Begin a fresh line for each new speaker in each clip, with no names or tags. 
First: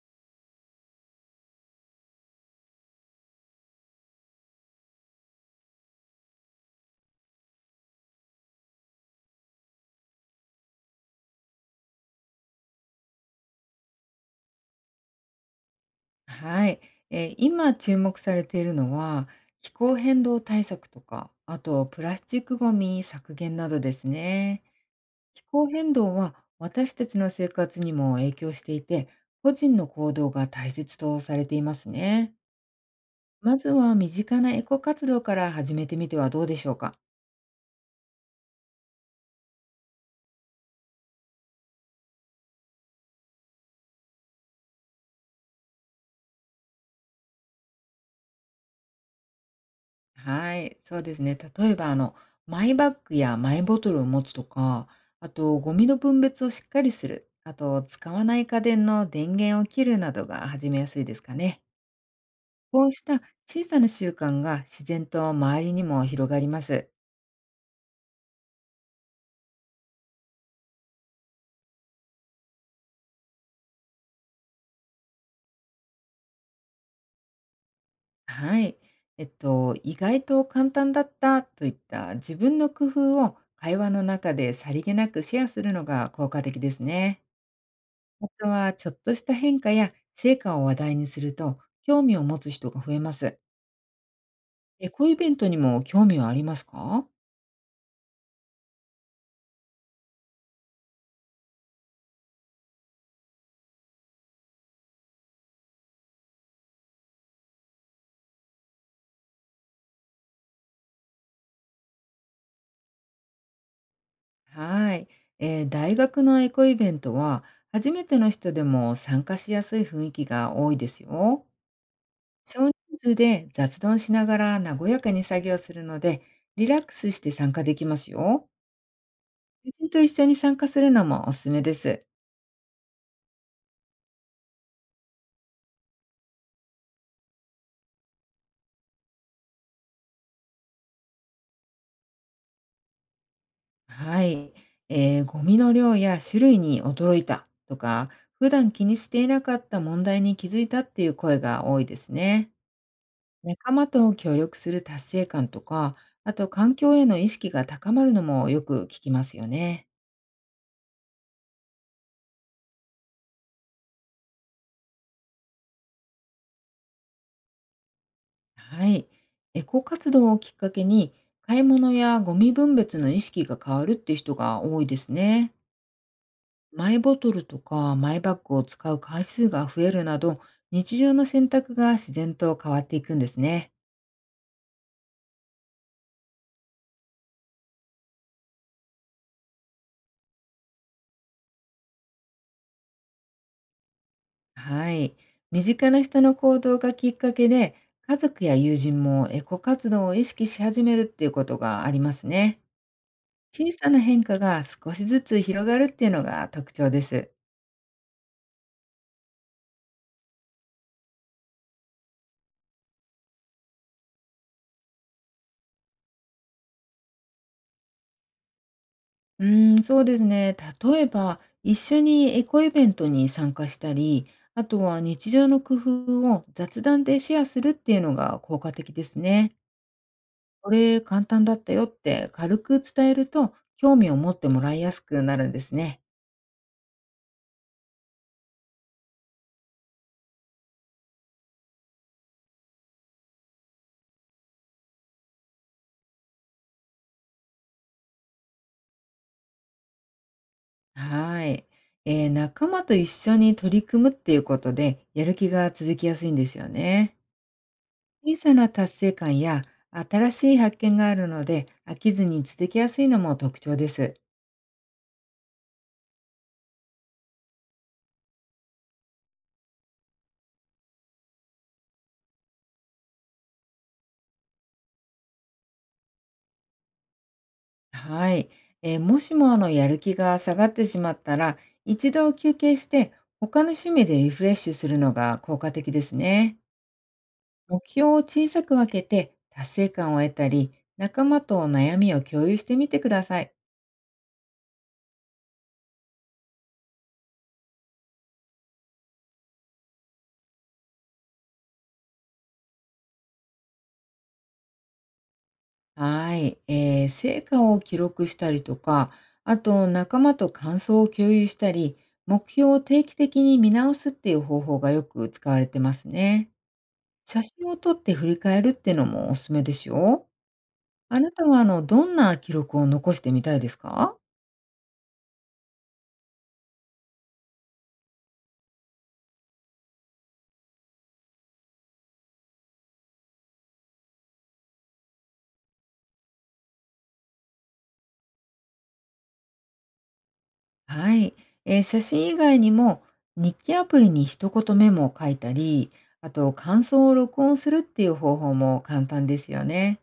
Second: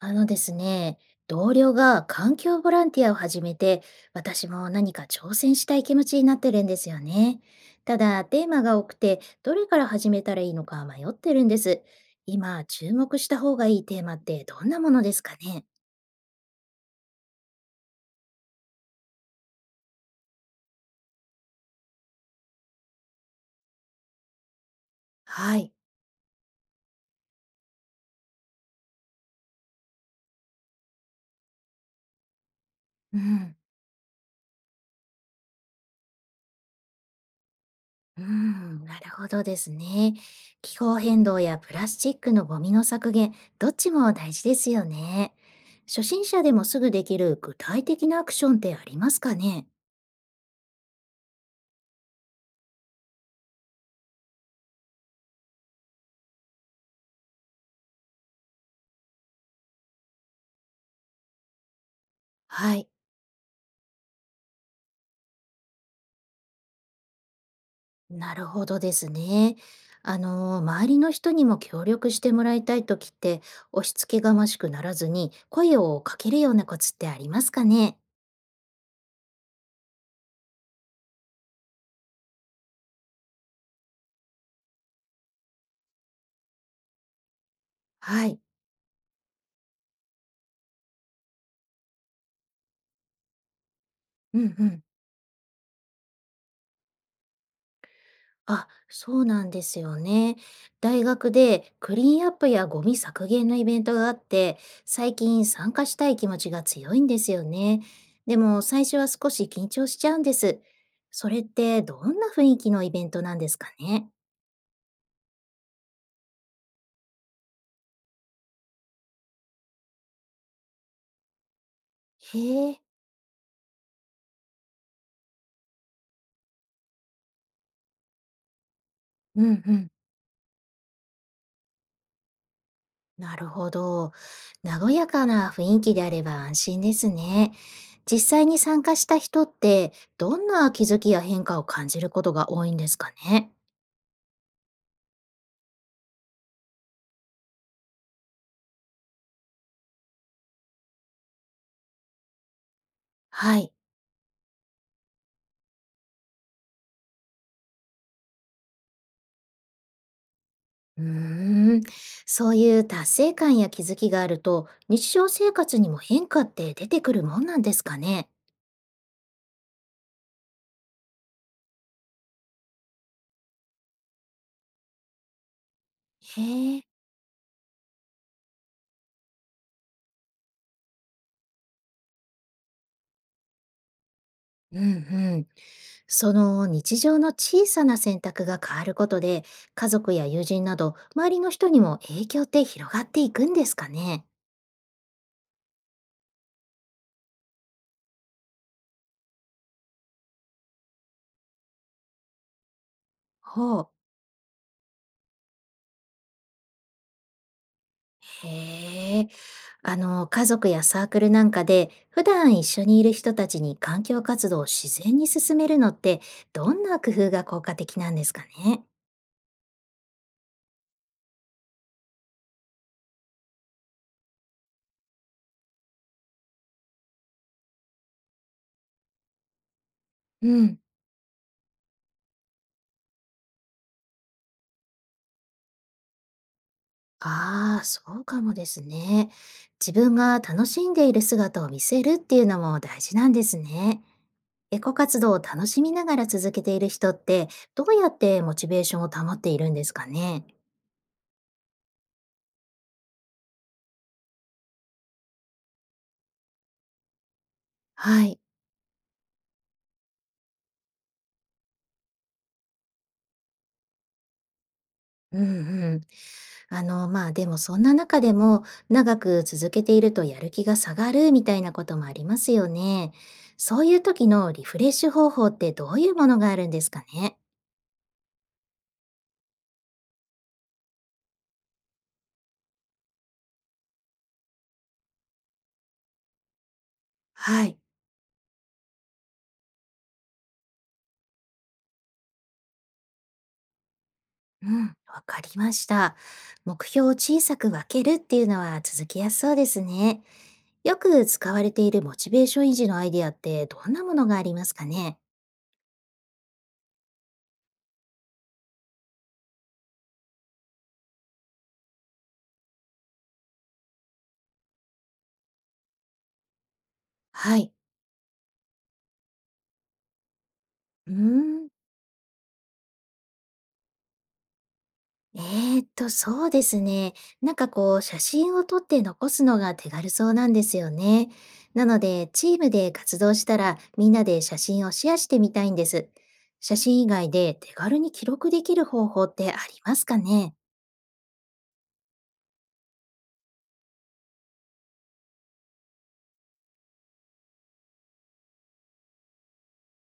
あのですね、同僚が環境ボランティアを始めて、私も何か挑戦したい気持ちになってるんですよね。ただ、テーマが多くて、どれから始めたらいいのか迷ってるんです。今、注目した方がいいテーマってどんなものですかね？
はい、今注目されているのは、気候変動対策とか、あとプラスチックごみ削減などですね。気
は
候
い。
変動は私たちの生活にも影響していて、個人の行動が大切とされていますね。
う
ま
ん。
ずは身近なエコ活動から始めてみてはどうでしょうか？
うん、なるほどですね。気候変動やプラスチックのゴミの削減、どっちも大事ですよね。初心者でもすぐできる具体的なアクションってありますかね？
はい、そうですね。例えば、マイバッグやマイボトルを持つとか、あと、ゴミの分別をしっかりする、あと、使わない家電の電源を切るなどが始めやすいですかね。
は
こ
い。
うした小さな習慣が自然と周りにも広がります。
なるほどですね。周りの人にも協力してもらいたいときって、押し付けがましくならずに声をかけるようなコツってありますかね？
はい。意外と簡単だったといった自分の工夫を会話の中でさりげなくシェアするのが効果的ですね。あ
はい。
とは、ちょっとした変化や成果を話題にすると、興味を持つ人が増えます。
うんうん。
エコイベントにも興味はありますか？
あ、そうなんですよね。大学でクリーンアップやゴミ削減のイベントがあって、最近参加したい気持ちが強いんですよね。でも最初は少し緊張しちゃうんです。それってどんな雰囲気のイベントなんですかね？
はい、大学のエコイベントは、初めての人でも参加しやすい雰囲気が多いですよ。少
へえ。
人数で雑談しながら和やかに作業するので、リラックスして参加できますよ。
うん
友
う
人
ん。
と一緒に参加するのもおすすめです。
なるほど。和やかな雰囲気であれば安心ですね。実際に参加した人って、どんな気づきや変化を感じることが多いんですかね？
はい、ゴミの量や種類に驚いたとか、普段気にしていなかった問題に気づいたっていう声が多いですね。
はい。
仲間と協力する達成感とか、あと環境への意識が高まるのもよく聞きますよね。
うーん。そういう達成感や気づきがあると、日常生活にも変化って出てくるもんなんですかね？
はい、エコ活動をきっかけに、買い物やゴミ分別の意識が変わるっていう人が多いですね。
へえ。
マイボトルとかマイバッグを使う回数が増えるなど、日常の選択が自然と変わっていくんですね。
うんうん。その日常の小さな選択が変わることで、家族や友人など、周りの人にも影響って広がっていくんですかね？
はい。身近な人の行動がきっかけで、家族や友人もエコ活動を意識し始めるっていうことがありますね。小
ほう。
さな変化が少しずつ広がるっていうのが特徴です。
へえ、家族やサークルなんかで、普段一緒にいる人たちに環境活動を自然に進めるのって、どんな工夫が効果的なんですかね？
うーん、そうですね。例えば、一緒にエコイベントに参加したり、あとは日常の工夫を雑談でシェアするっていうのが効果的ですね。
う
こ
ん、
れ簡単だったよって軽く伝えると、興味を持ってもらいやすくなるんですね。
ああ、そうかもですね。自分が楽しんでいる姿を見せるっていうのも大事なんですね。エコ活動を楽しみながら続けている人って、どうやってモチベーションを保っているんですかね？
はい。仲間と一緒に取り組むっていうことで、やる気が続きやすいんですよね。
は
小
い。
さな達成感や新しい発見があるので、飽きずに続きやすいのも特徴です。
うんうん。まあでもそんな中でも長く続けているとやる気が下がるみたいなこともありますよね。そういう時のリフレッシュ方法ってどういうものがあるんですかね？
はい。もしもやる気が下がってしまったら、一度休憩して、他の趣味でリフレッシュするのが効果的ですね。
はい。
目標を小さく分けて、達成感を得たり、仲間と悩みを共有してみてください。
うん、わかりました。目標を小さく分けるっていうのは続きやすそうですね。よく使われているモチベーション維持のアイデアってどんなものがありますかね？
はい、成果を記録したりとか、あと仲間と感想を共有したり、目標を定期的に見直すっていう方法がよく使われてますね。写
は
真
い。
を撮って振り返るっていうのもおすすめですよ。
うー
あなたは
ん。
どんな記録を残してみたいですか？
えそうですね。なんかこう、写真を撮って残すのが手軽そうなんですよね。なので、チームで活動したら、みんなで写真をシェアしてみたいんです。写真以外で手軽に記録できる方法ってありますかね？
はい、写真以外にも、日記アプリに一言メモを書いたり、あと感想を録音するっていう方法も簡単ですよね。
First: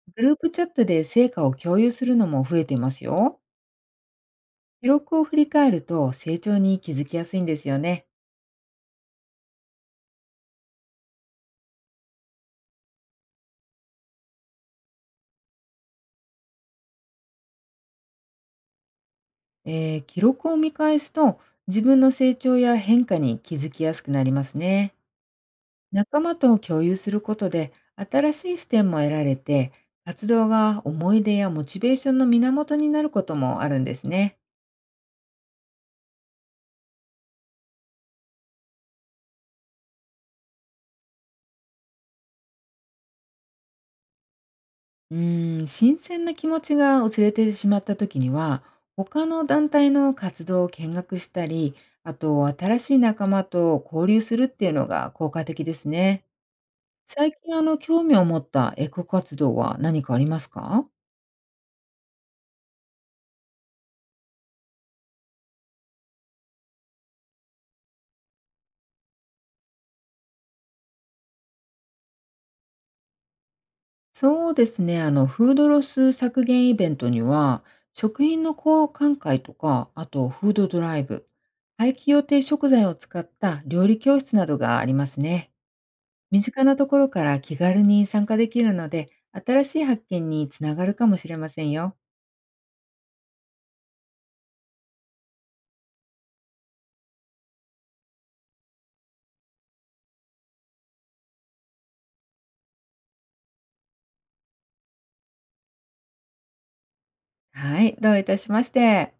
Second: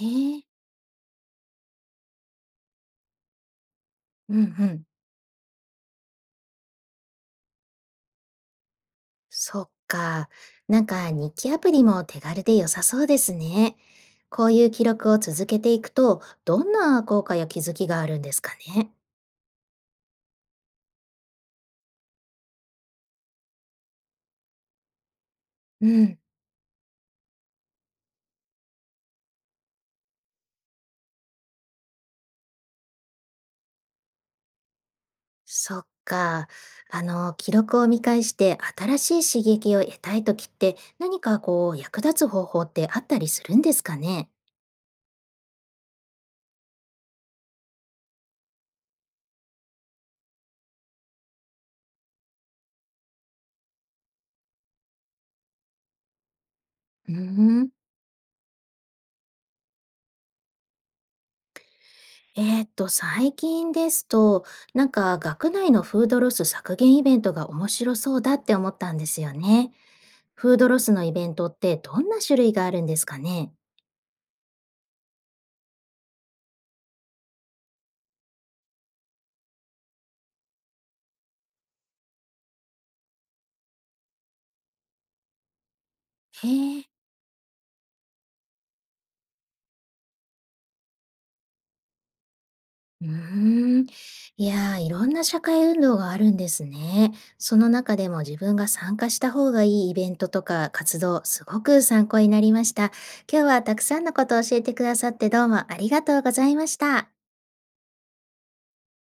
へ
グルー
え、
プチャットで成果を共有するのも増えてますよ。
うんうん。
記録を振り返ると成長に気づきやすいんですよね。
そっか。なんか日記アプリも手軽で良さそうですね。こういう記録を続けていくと、どんな効果や気づきがあるんですかね？
記録を見返すと、自分の成長や変化に気づきやすくなりますね。
うん。
仲間と共有することで新しい視点も得られて、活動が思い出やモチベーションの源になることもあるんですね。
そっか。記録を見返して新しい刺激を得たいときって、何かこう、役立つ方法ってあったりするんですかね？
うーん、新鮮な気持ちが薄れてしまった時には、他の団体の活動を見学したり、あと新しい仲間と交流するっていうのが効果的ですね。
うー
最近
ん、
興味を持ったエコ活動は何かありますか？
最近ですと、なんか学内のフードロス削減イベントが面白そうだって思ったんですよね。フードロスのイベントってどんな種類があるんですかね？
そうですね、フードロス削減イベントには、食品の交換会とか、あとフードドライブ、廃棄予定食材を使った料理教室などがありますね。身
へ
近な
え。
ところから気軽に参加できるので、新しい発見につながるかもしれませんよ。
うーん。いやー、いろんな社会運動があるんですね。その中でも自分が参加した方がいいイベントとか活動、すごく参考になりました。今日はたくさんのことを教えてくださってどうもありがとうございました。
はい、どういたしまして。